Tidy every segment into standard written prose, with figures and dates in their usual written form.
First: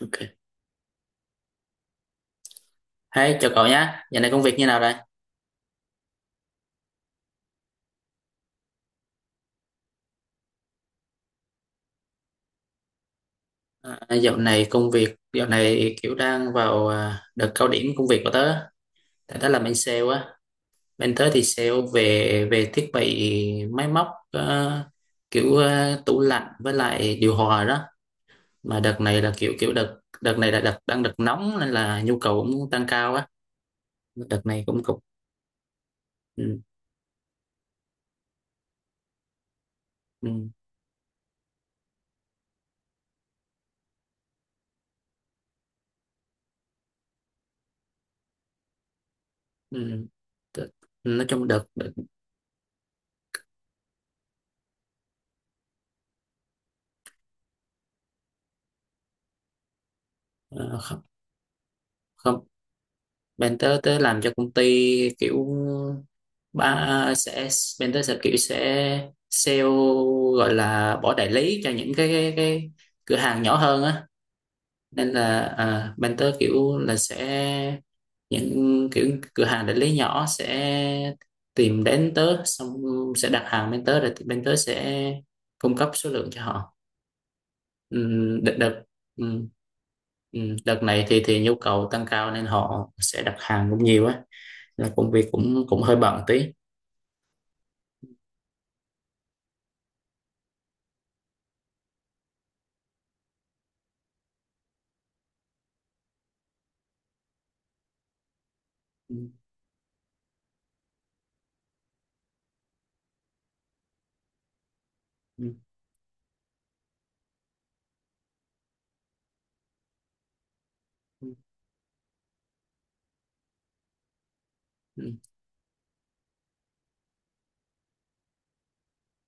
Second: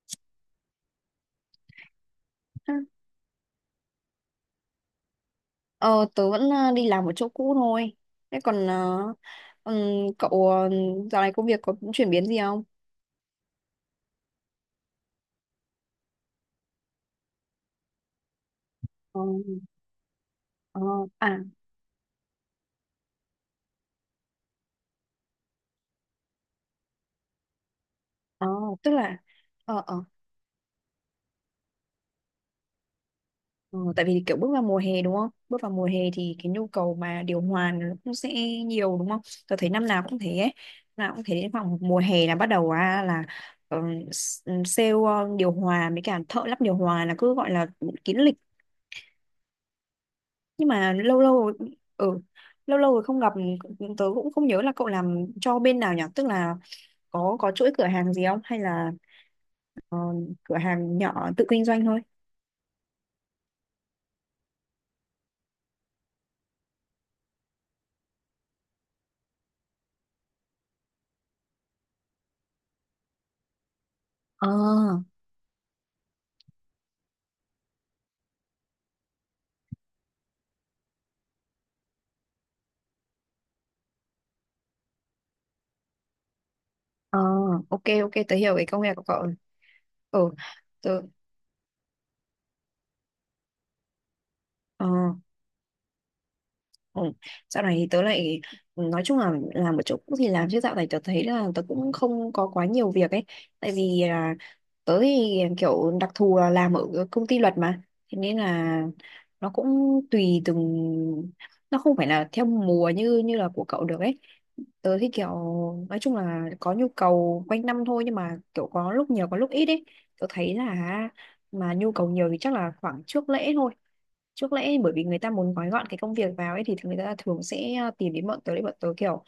Ok. Hey, chào cậu nhé. Dạo này công việc như nào đây? Ờ, tớ vẫn đi làm ở chỗ cũ thôi. Thế còn ừm, cậu dạo này công việc có chuyển biến gì không? À, dạo này công việc, dạo này kiểu đang vào đợt cao điểm công việc của tớ. Ờ, Tại tớ làm bên sale á. ờ, Bên tớ à, thì sale về về thiết bị máy móc kiểu tủ lạnh với lại điều hòa đó. ờ, Mà tức đợt là này là kiểu kiểu ờ, đợt ờ, đợt này là đợt đang đợt nóng nên là nhu cầu cũng tăng cao á. ờ, tại vì kiểu Đợt bước vào này mùa cũng cục. hè đúng không? Bước vào mùa hè thì cái Ừ, nhu cầu mà điều hòa nó cũng sẽ nhiều đúng không? Tớ thấy năm nào cũng thế ừ, ấy. Năm nào cũng thế đến khoảng mùa hè là bắt đầu, là ờ, sale điều hòa với cả thợ lắp điều hòa là cứ gọi là kín lịch. ừ. Nhưng Đợt- mà lâu Nói lâu chung rồi đợt ừ lâu lâu rồi không gặp, tớ cũng không nhớ là cậu làm cho bên nào nhỉ. Tức là có chuỗi cửa hàng gì không hay là ờ, cửa ờ, hàng không, nhỏ tự kinh doanh thôi. không. Bên tớ tớ làm cho công ty kiểu ba sẽ mentor sẽ kiểu sẽ sale, gọi là bỏ đại lý cho những cái cửa hàng nhỏ hơn á, Ờ, nên là mentor kiểu là sẽ những kiểu cửa hàng đại lý nhỏ sẽ tìm đến tớ, xong sẽ đặt hàng bên tớ rồi thì bên tớ sẽ cung cấp số lượng cho họ. ờ, ok, ok, tớ hiểu Đợt cái công đợt việc của cậu rồi. ừm, Ừ, đợt tớ. này thì nhu cầu tăng cao nên họ sẽ đặt hàng cũng nhiều á, ờ là công việc cũng cũng hơi bận tí. Ừ. Dạo này thì tớ lại nói chung là làm một chỗ cũng thì làm, chứ dạo này tớ thấy là tớ cũng không có quá nhiều việc ấy. Tại vì là tớ thì kiểu đặc thù là làm ở công ty luật mà, thế nên là Ừm, nó cũng tùy từng, nó không phải là theo mùa như như là của cậu được ấy. Tớ thì kiểu ừm, nói chung là có nhu cầu quanh năm thôi, nhưng mà kiểu có lúc nhiều có lúc ít ấy. Tớ thấy là mà nhu cầu nhiều thì chắc là khoảng trước lễ thôi. Trước lẽ bởi vì ừm. người ta muốn gói gọn cái công việc vào ấy thì người ta thường sẽ tìm đến bọn tớ để bọn tớ kiểu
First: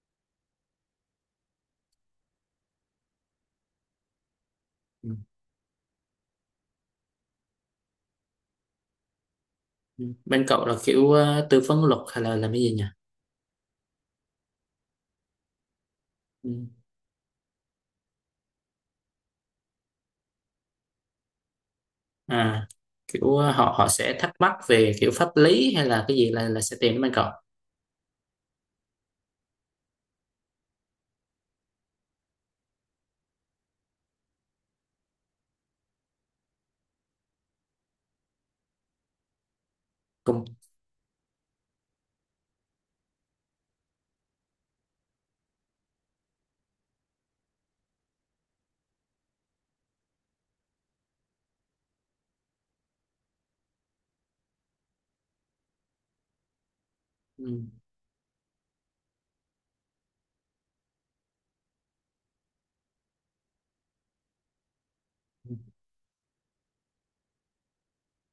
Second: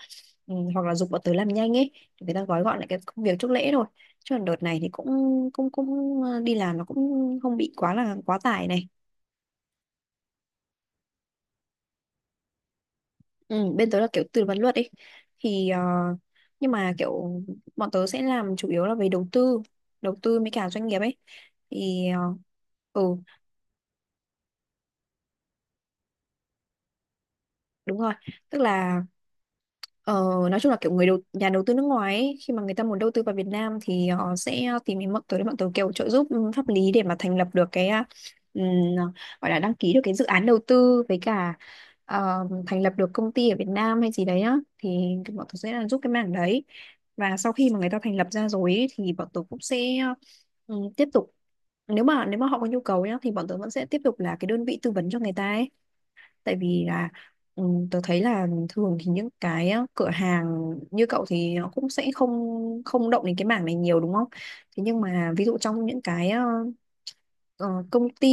ừ, hoặc là giục bọn tớ làm nhanh ấy thì người ta gói gọn lại cái công việc trước lễ thôi. Chứ còn đợt này thì cũng Ừ. cũng cũng đi làm nó cũng không bị quá là quá tải này. Ừ. Bên cậu là kiểu tư vấn luật hay là làm cái gì nhỉ? Ừ, bên tớ là kiểu tư vấn luật ấy thì Ừ. nhưng mà kiểu bọn tớ sẽ làm chủ yếu là về đầu tư với cả doanh nghiệp ấy thì ờ, À, ừ, kiểu họ họ sẽ thắc mắc về kiểu pháp lý hay là cái gì là sẽ tìm đến bên cậu. đúng rồi. Tức là ờ, nói chung là kiểu người đầu nhà đầu tư nước ngoài ấy, khi mà người ta muốn đầu tư vào Việt Nam thì họ sẽ tìm đến bọn tớ để bọn tớ kiểu trợ giúp ừ, pháp lý để mà thành lập được cái ừm, gọi là đăng ký được cái dự Cùng. án đầu tư với cả thành lập được công ty ở Việt Nam hay gì đấy á, thì bọn tớ sẽ là giúp cái mảng đấy. Và sau khi mà người ta thành lập ra rồi ấy, thì bọn tớ cũng sẽ ừ, tiếp tục. Nếu mà họ có nhu cầu nhá thì bọn tớ vẫn sẽ tiếp tục là cái đơn vị tư vấn cho người ta ấy. Tại vì là Ừ. ừ, tớ thấy là thường thì những cái cửa hàng như cậu thì nó cũng sẽ không không động đến cái mảng này nhiều đúng không? Thế nhưng mà ví Ừ. dụ trong những cái ờ, công ty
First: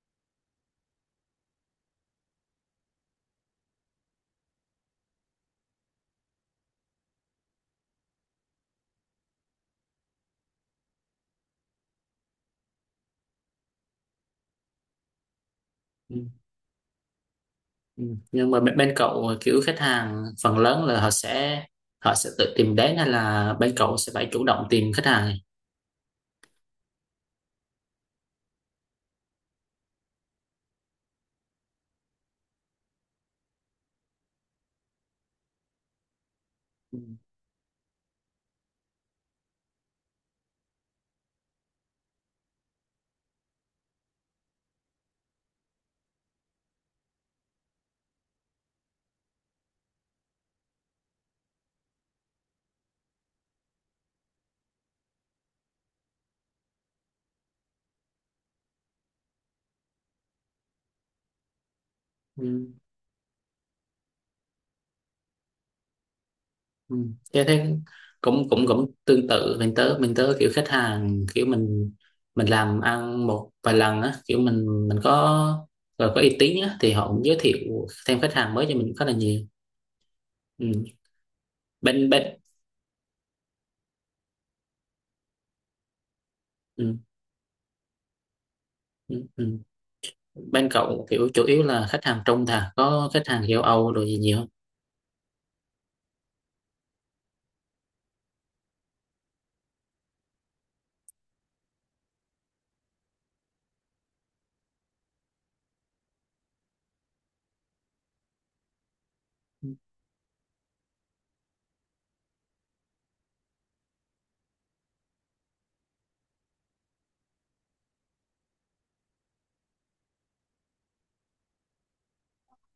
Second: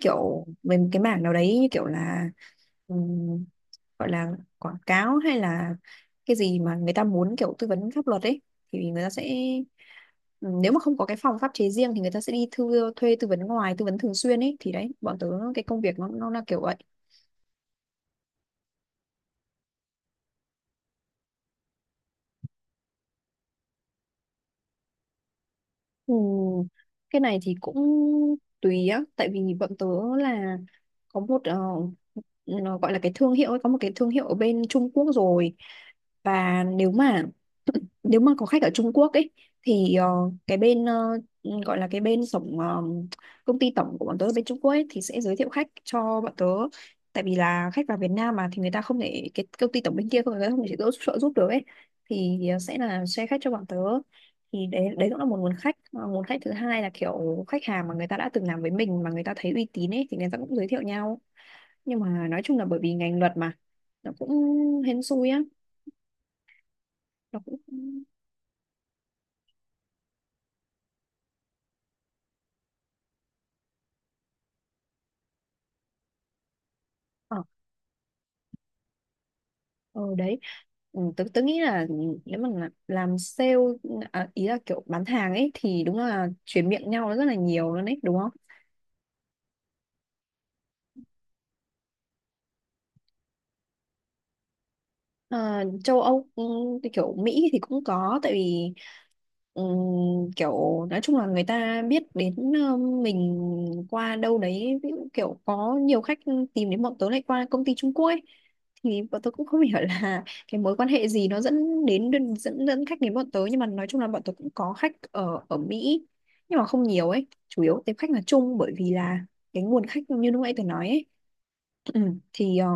kiểu về một cái mảng nào đấy như kiểu là ừm, gọi là quảng cáo hay là cái gì mà người ta muốn kiểu tư vấn pháp luật ấy thì người ta sẽ nếu mà không có cái phòng pháp chế riêng thì người ta sẽ đi thuê tư vấn ngoài tư vấn thường xuyên ấy, thì đấy bọn tớ cái công việc Ừ. nó là kiểu vậy. Ừ. Nhưng mà bên cậu kiểu khách hàng phần lớn là họ sẽ tự tìm đến hay là bên cậu sẽ phải chủ động tìm khách hàng. Ừ. Cái này thì cũng tùy á, tại vì bọn tớ là có một nó gọi là cái thương hiệu ấy, có một cái thương hiệu ở bên Trung Quốc rồi. Và nếu Ừ. mà nếu mà có khách ở Trung Quốc ấy thì cái bên gọi là cái bên tổng công ty tổng của bọn tớ ở bên Trung Quốc ấy thì sẽ giới thiệu khách cho bọn tớ. Tại vì là khách vào Việt Nam mà thì người ta không thể, cái công ty tổng bên kia không, người ta không thể trợ giúp được ấy thì sẽ là share khách cho bọn tớ, thì đấy đấy cũng là một nguồn khách. Mà nguồn khách thứ hai là kiểu khách hàng mà người ta đã từng làm với mình mà người ta thấy uy tín ấy, thì người ta cũng giới thiệu nhau. Nhưng mà nói chung là Ừ. bởi vì ngành luật mà nó cũng hên xui á, Ừ. nó Thế cũng thế cũng cũng cũng tương tự mình tớ kiểu khách hàng kiểu mình làm ăn một vài lần á, kiểu mình có rồi có uy tín á thì họ cũng giới ờ, thiệu thêm khách hàng mới cho mình khá là nhiều. ờ, đấy. Ừ. Ừ, tớ nghĩ là bên nếu bên mà làm sale, à, ý là kiểu bán hàng ấy, thì đúng là chuyển miệng ừ. nhau nó rất là nhiều luôn đấy đúng không. Ừ. Ừ. Bên cậu kiểu chủ yếu là khách hàng trung thà, có khách hàng châu Âu rồi gì nhiều không? Ờ, châu Âu ừ, thì kiểu Mỹ thì cũng có. Tại vì ừm, kiểu nói chung là người ta biết đến mình qua đâu đấy, ví dụ kiểu có nhiều khách tìm đến bọn tớ lại qua công ty Trung Quốc ấy, thì bọn tớ cũng không hiểu là cái mối quan hệ gì nó dẫn đến dẫn dẫn khách đến bọn tớ. Nhưng mà nói chung là bọn tớ cũng có khách ở ở Mỹ, nhưng mà không nhiều ấy, chủ yếu tiếp khách là Trung, bởi vì là cái nguồn khách như lúc nãy tớ nói ấy. Ừ, thì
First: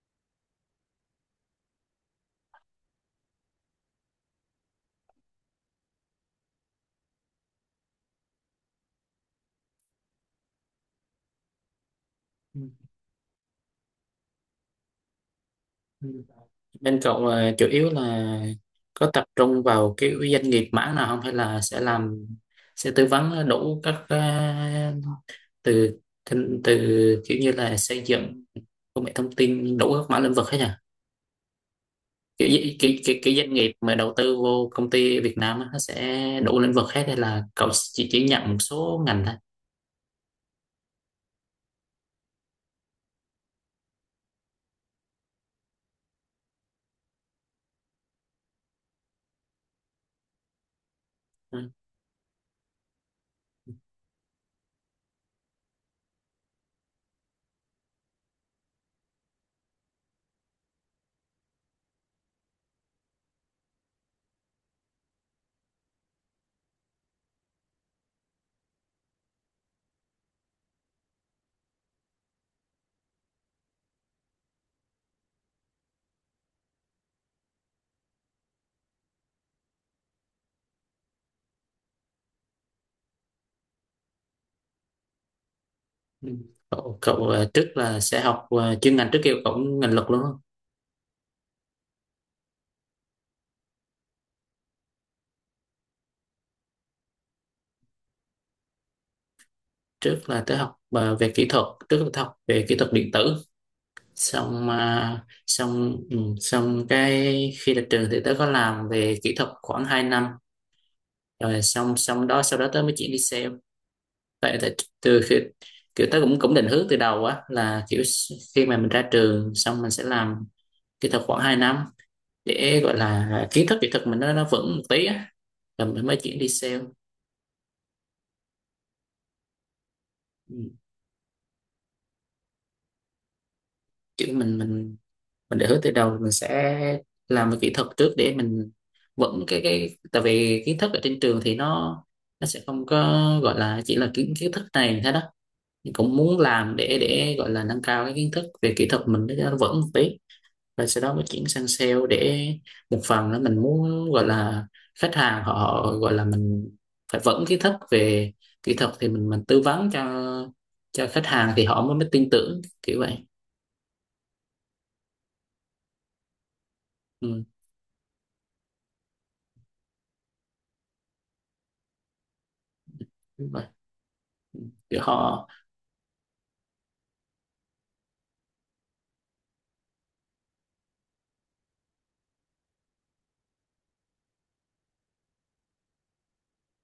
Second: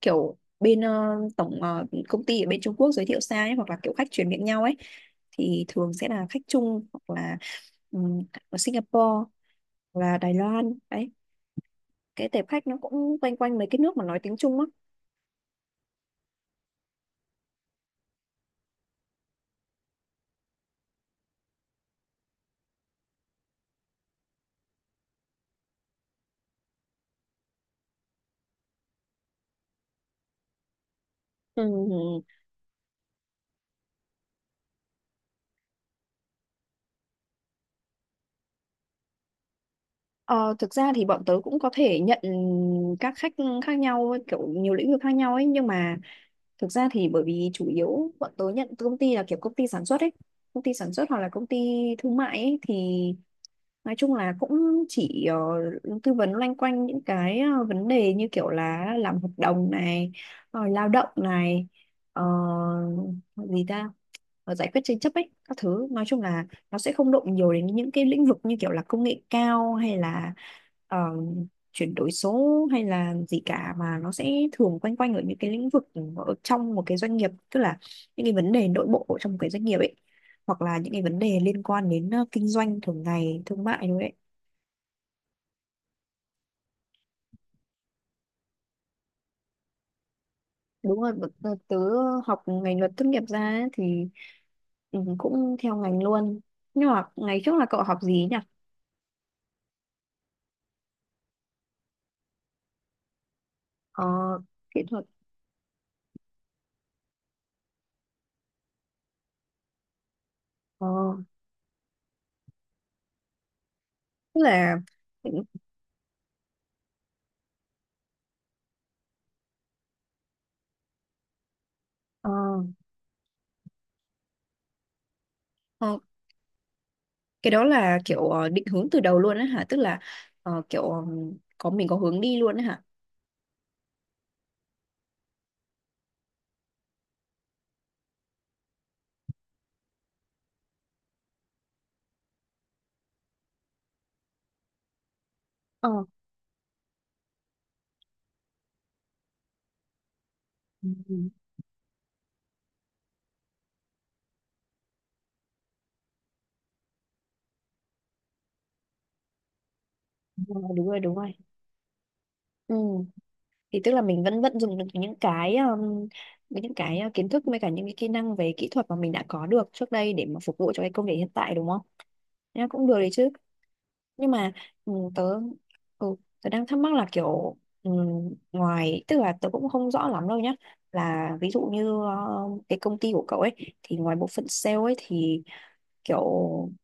kiểu bên tổng công ty ở bên Trung Quốc giới thiệu sang ấy, hoặc là kiểu khách chuyển miệng nhau ấy, thì thường sẽ là khách Trung hoặc là ừm, ở Singapore hoặc là Đài Loan đấy, cái tệp Ừ. khách nó cũng quanh quanh mấy cái nước mà nói tiếng Trung á. Ừ. Bên cậu là chủ yếu là có tập trung vào cái doanh nghiệp mảng nào không, hay là sẽ làm sẽ tư vấn đủ các từ từ kiểu như là xây dựng, công nghệ thông tin, đủ các mảng lĩnh vực hết nhỉ, Ừm, kiểu, cái kiểu doanh nghiệp mà đầu tư vô công ty Việt Nam á, nó sẽ đủ lĩnh vực hết hay là cậu chỉ nhận một số ngành thôi. ờ, thực ra thì bọn tớ cũng có thể nhận các khách khác nhau ấy, kiểu nhiều lĩnh vực khác nhau ấy, nhưng mà thực ra thì bởi vì chủ yếu bọn tớ nhận từ công ty là kiểu công ty sản xuất ấy, công ty sản xuất hoặc là công ty Ừ. thương mại ấy thì nói chung là cũng chỉ tư vấn loanh quanh những cái vấn đề như kiểu là làm hợp đồng này, rồi lao động này, ờ, gì ta, giải quyết tranh chấp ấy, các thứ. Nói chung là nó sẽ không động nhiều đến những cái lĩnh vực như kiểu là công nghệ cao hay là ờ, chuyển đổi số hay là gì cả, mà nó sẽ thường quanh quanh ở những cái lĩnh vực ở trong một cái doanh nghiệp, tức là những cái vấn đề nội bộ ở trong một cái doanh nghiệp ấy, hoặc là những cái vấn đề liên quan đến kinh doanh thường ngày thương mại đúng đấy. Ừ. Cậu trước là sẽ học chuyên ngành, trước kia cậu cũng ngành luật luôn không? Đúng rồi, tớ học ngành luật tốt nghiệp ra ấy, thì ừ, cũng theo ngành luôn. Nhưng mà ngày trước là cậu học gì nhỉ? Trước là tới học về kỹ thuật, trước là tới học về kỹ thuật điện tử Ờ, xong kỹ thuật. Xong xong cái khi ra trường thì tớ có làm về kỹ thuật khoảng 2 năm ờ, rồi xong xong đó, sau đó tớ mới chuyển đi sale. Tức Tại tại là từ khi kiểu tớ cũng cũng định hướng từ đầu á, là kiểu khi mà mình ra trường xong mình sẽ làm kỹ thuật khoảng 2 năm ờ, để gọi là kiến thức kỹ thuật mình nó vững một tí á, rồi ờ, mình mới chuyển đi sale. cái đó là kiểu định hướng từ đầu luôn á hả, tức là ờ, Ừ. kiểu ờ, có mình có hướng đi luôn á hả? Kiểu mình định hướng từ đầu mình sẽ làm về kỹ thuật trước để mình vững cái tại vì kiến thức ở trên trường thì nó sẽ không có gọi là, chỉ là kiến kiến thức này thế đó. Ờ, Mình cũng muốn làm để gọi là nâng cao cái kiến thức về kỹ thuật mình để cho nó vững một tí, rồi ừ, sau đó ừ, mới chuyển sang sale để một phần là mình muốn gọi là khách hàng, họ gọi là mình phải vững kiến thức về kỹ thuật thì mình tư vấn cho đúng rồi, đúng rồi, đúng khách rồi. hàng thì họ mới mới tin tưởng Ừ, kiểu vậy. thì tức là mình vẫn vẫn dùng được những cái kiến thức Ừ, với cả những cái kỹ năng về kỹ thuật mà mình đã có được trước đây để mà phục vụ cho cái công việc hiện tại đúng không? Nha, cũng được đấy chứ. đúng vậy, Nhưng mà ừ, kiểu tớ họ, ừ, đang thắc mắc là kiểu ừ, ngoài, tức là tớ cũng không rõ lắm đâu nhá. Là ví dụ như cái công ty của cậu ấy, thì ngoài bộ phận sale ấy thì kiểu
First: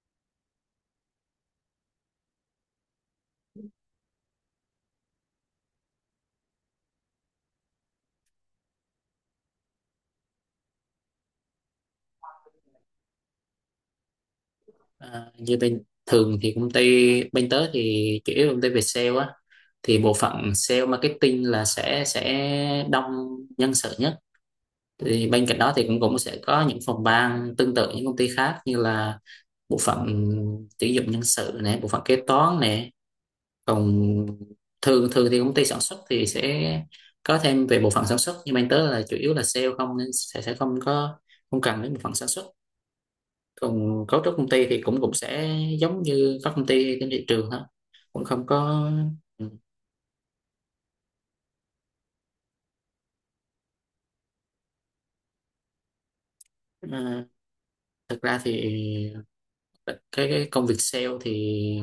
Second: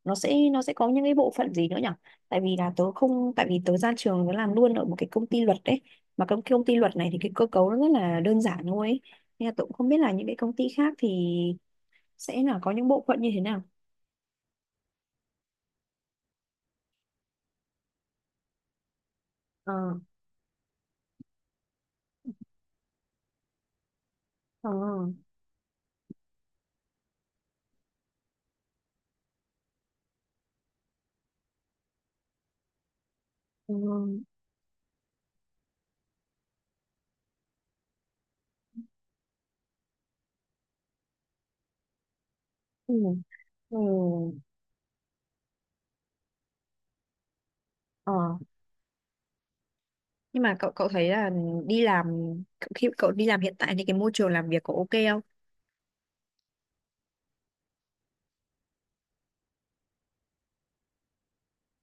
nó sẽ có những cái bộ phận gì nữa nhỉ? Tại vì là tớ không, tại vì tớ ra trường tớ làm luôn ở một cái công ty luật đấy, mà công công ty luật này thì cái cơ cấu nó rất là đơn giản thôi ấy. Nên là tôi cũng không biết là những cái công ty khác thì sẽ là có những bộ phận như thế nào. à, như bên thường thì công ty bên tớ thì chủ yếu là công ty về sale á, Ờ, thì bộ phận sale marketing là sẽ đông nhân sự nhất, ờ, thì bên cạnh đó thì cũng cũng sẽ có những phòng ban tương tự những công ty khác, như là bộ phận tuyển dụng nhân sự này, bộ phận kế toán này, ừ, còn thường thường thì công ty sản xuất thì sẽ có thêm về bộ phận sản xuất, nhưng mà anh tớ là chủ yếu là sale không nên sẽ không có, không cần đến bộ phận sản xuất. ừ, ừ, Còn cấu trúc công ty thì cũng cũng sẽ giống như các công ty trên thị trường thôi, ờ. cũng không có. Ừ. Nhưng mà cậu cậu thấy là đi làm, khi cậu đi làm hiện tại thì cái môi trường làm việc có ok không? À, thực ra thì cái công việc sale thì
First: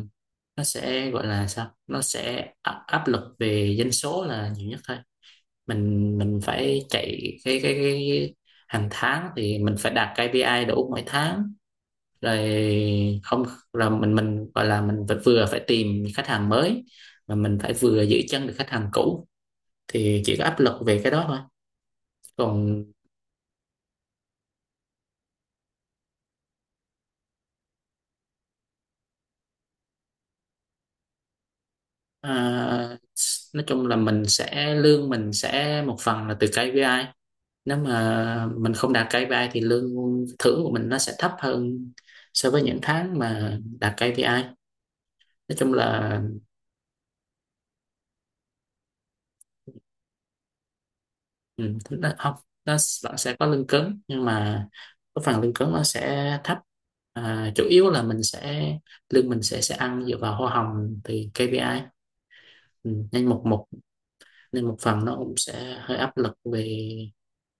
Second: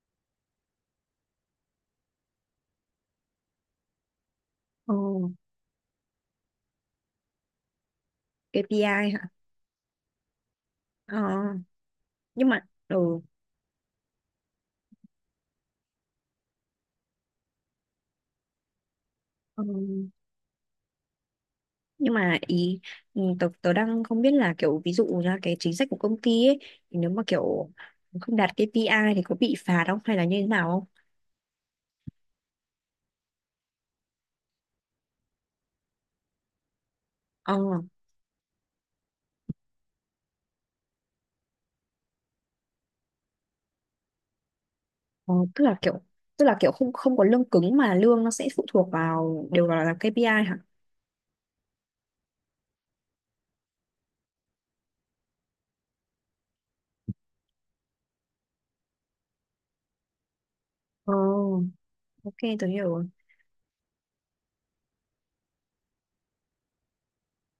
nó sẽ gọi là sao, nó sẽ áp áp lực về doanh số là nhiều nhất Ờ, thôi. Mình phải chạy cái KPI hàng hả? tháng thì mình phải đạt KPI đủ mỗi Ờ, tháng nhưng rồi, mà ừ, không là mình gọi là mình phải vừa phải tìm khách hàng mới, mà mình phải vừa giữ chân được khách hàng cũ, ờ, thì chỉ có áp lực về cái đó thôi. nhưng mà ý Còn ừ, tớ đang không biết là kiểu ví dụ ra cái chính sách của công ty ấy thì nếu mà kiểu không đạt KPI thì có bị phạt không hay là như thế nào? à, nói chung là mình sẽ lương mình sẽ một phần là từ KPI, Ờ, nếu mà mình không đạt KPI thì lương thưởng của mình nó sẽ thấp hơn so với những tháng mà đạt KPI, nói ờ, tức chung là kiểu, là. tức là kiểu không, không có lương cứng mà lương nó sẽ phụ thuộc vào đều vào là KPI hả? Ừ, thứ đó, không, nó bạn sẽ có lương cứng, nhưng mà cái phần lương cứng nó sẽ thấp, à, chủ yếu là mình sẽ lương mình sẽ ăn dựa vào hoa hồng Ờ, thì KPI. ok, tôi hiểu Ừ, rồi. nên một một nên một phần nó cũng sẽ hơi áp lực về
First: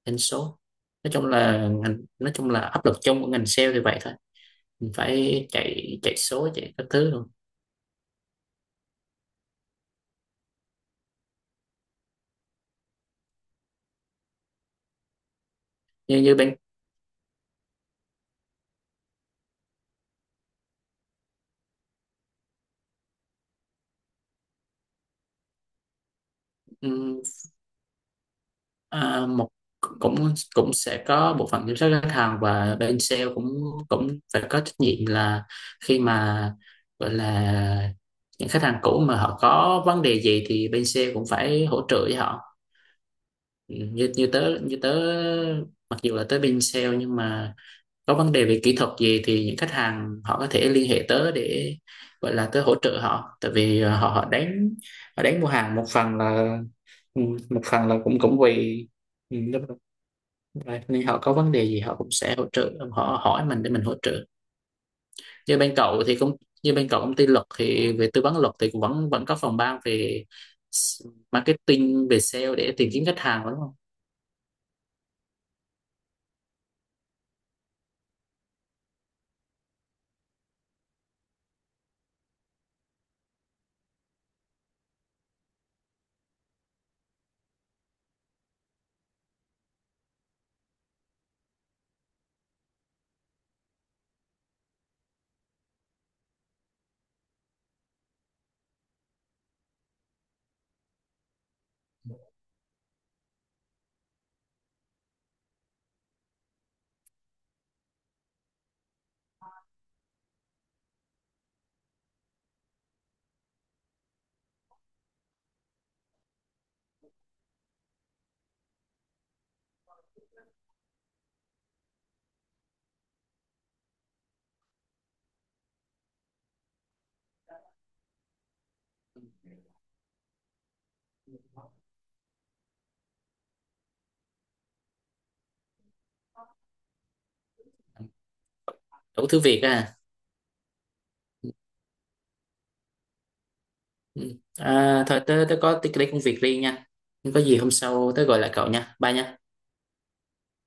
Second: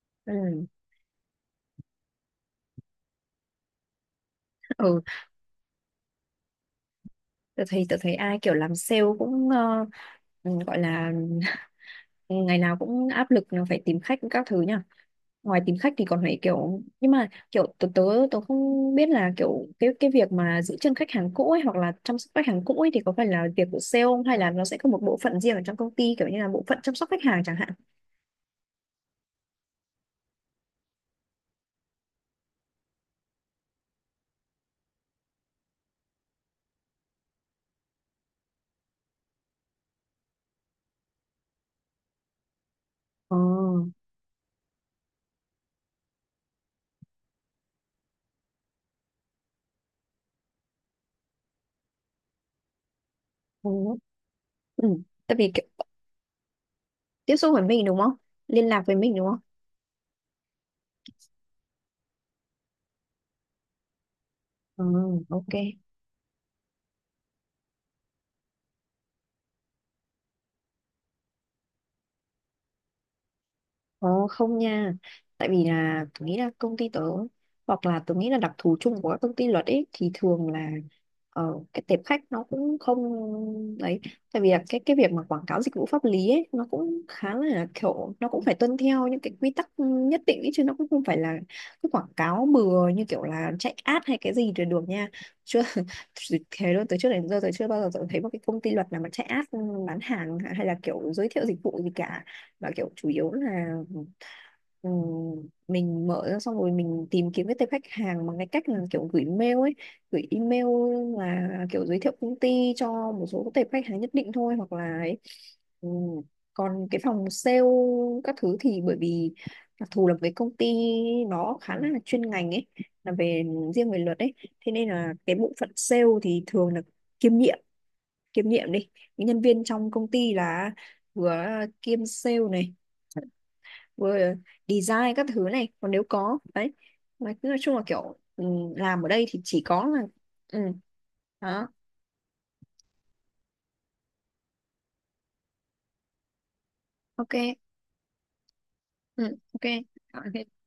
doanh số. Ừ. Nói chung là ngành, nói chung là áp lực chung của ngành sale thì vậy thôi, mình Ừ, phải chạy chạy số chạy các thứ luôn. tôi thấy, tôi thấy ai kiểu làm sale cũng ừ, gọi là ừ, ngày nào cũng áp lực là phải tìm khách các thứ nhỉ. Ngoài tìm khách thì Như còn như phải kiểu, nhưng mà kiểu tớ tớ tớ không biết là kiểu cái việc mà giữ chân khách hàng cũ ấy hoặc là chăm sóc khách hàng cũ ấy thì có phải là việc của sale không, hay là nó sẽ có một bộ phận riêng ở trong công ty kiểu như là bộ phận chăm sóc khách Bên, hàng chẳng hạn. à, một cũng cũng sẽ có bộ phận kiểm soát khách hàng, và bên sale cũng cũng phải có trách nhiệm là khi mà gọi là những khách hàng cũ mà họ có vấn đề gì thì bên sale cũng phải hỗ trợ với họ. Ờ. Ừ, như như tớ, mặc dù là tới bên sale nhưng mà có vấn đề về kỹ thuật gì thì những khách hàng họ có thể liên hệ tớ để gọi là tớ hỗ trợ họ, tại vì Ừ. họ họ đánh, Ừ. họ Tại đánh mua vì kiểu hàng một phần là ừ, tiếp xúc một với mình phần là đúng không? cũng cũng Liên lạc vì với mình đúng ừ, không? right. Nên họ có vấn đề gì họ cũng sẽ hỗ trợ, họ hỏi mình để mình hỗ trợ. Ừ, ok. Như bên cậu thì cũng, như bên cậu công ty luật thì về tư vấn luật thì cũng vẫn vẫn có phòng ban về s- marketing về sale để tìm kiếm khách hàng đúng không? Ồ không nha. Tại vì là tôi nghĩ là công ty tớ, hoặc là tôi nghĩ là đặc thù chung của các công ty luật ấy, thì thường là cái tệp khách nó cũng không, đấy, tại vì là cái việc mà quảng cáo dịch vụ pháp lý ấy nó cũng khá là kiểu, nó cũng phải tuân theo những cái quy tắc nhất định ấy, chứ nó cũng không phải là cứ quảng cáo bừa như kiểu là chạy ad hay cái gì trên đường nha. Chưa thế luôn, từ trước đến giờ tôi chưa bao giờ tôi thấy một cái công ty luật nào mà chạy ad bán hàng hay là kiểu giới thiệu dịch vụ gì cả, và kiểu chủ yếu là ừ, mình mở ra xong rồi mình tìm kiếm cái tệp khách hàng bằng cái cách là kiểu gửi mail ấy, gửi email là kiểu giới thiệu công ty cho một số tệp khách hàng nhất định thôi hoặc là ấy. Ừ. Còn cái phòng sale các thứ thì bởi vì đặc thù là với công ty nó khá là chuyên ngành ấy, là về riêng về luật ấy, thế nên là cái bộ phận sale thì thường là kiêm nhiệm kiêm nhiệm đi, những nhân viên trong công ty là vừa kiêm sale này, vừa design các thứ này, còn nếu có đấy mà cứ nói chung là kiểu ừ, làm ở đây Đủ thì thứ việc chỉ có à. là ừ đó. Ừ. À thôi tớ có tí cái công việc riêng nha. Nếu Ok. có gì hôm sau tớ gọi lại cậu nha, bye Ừ. nha. Ok. Ok.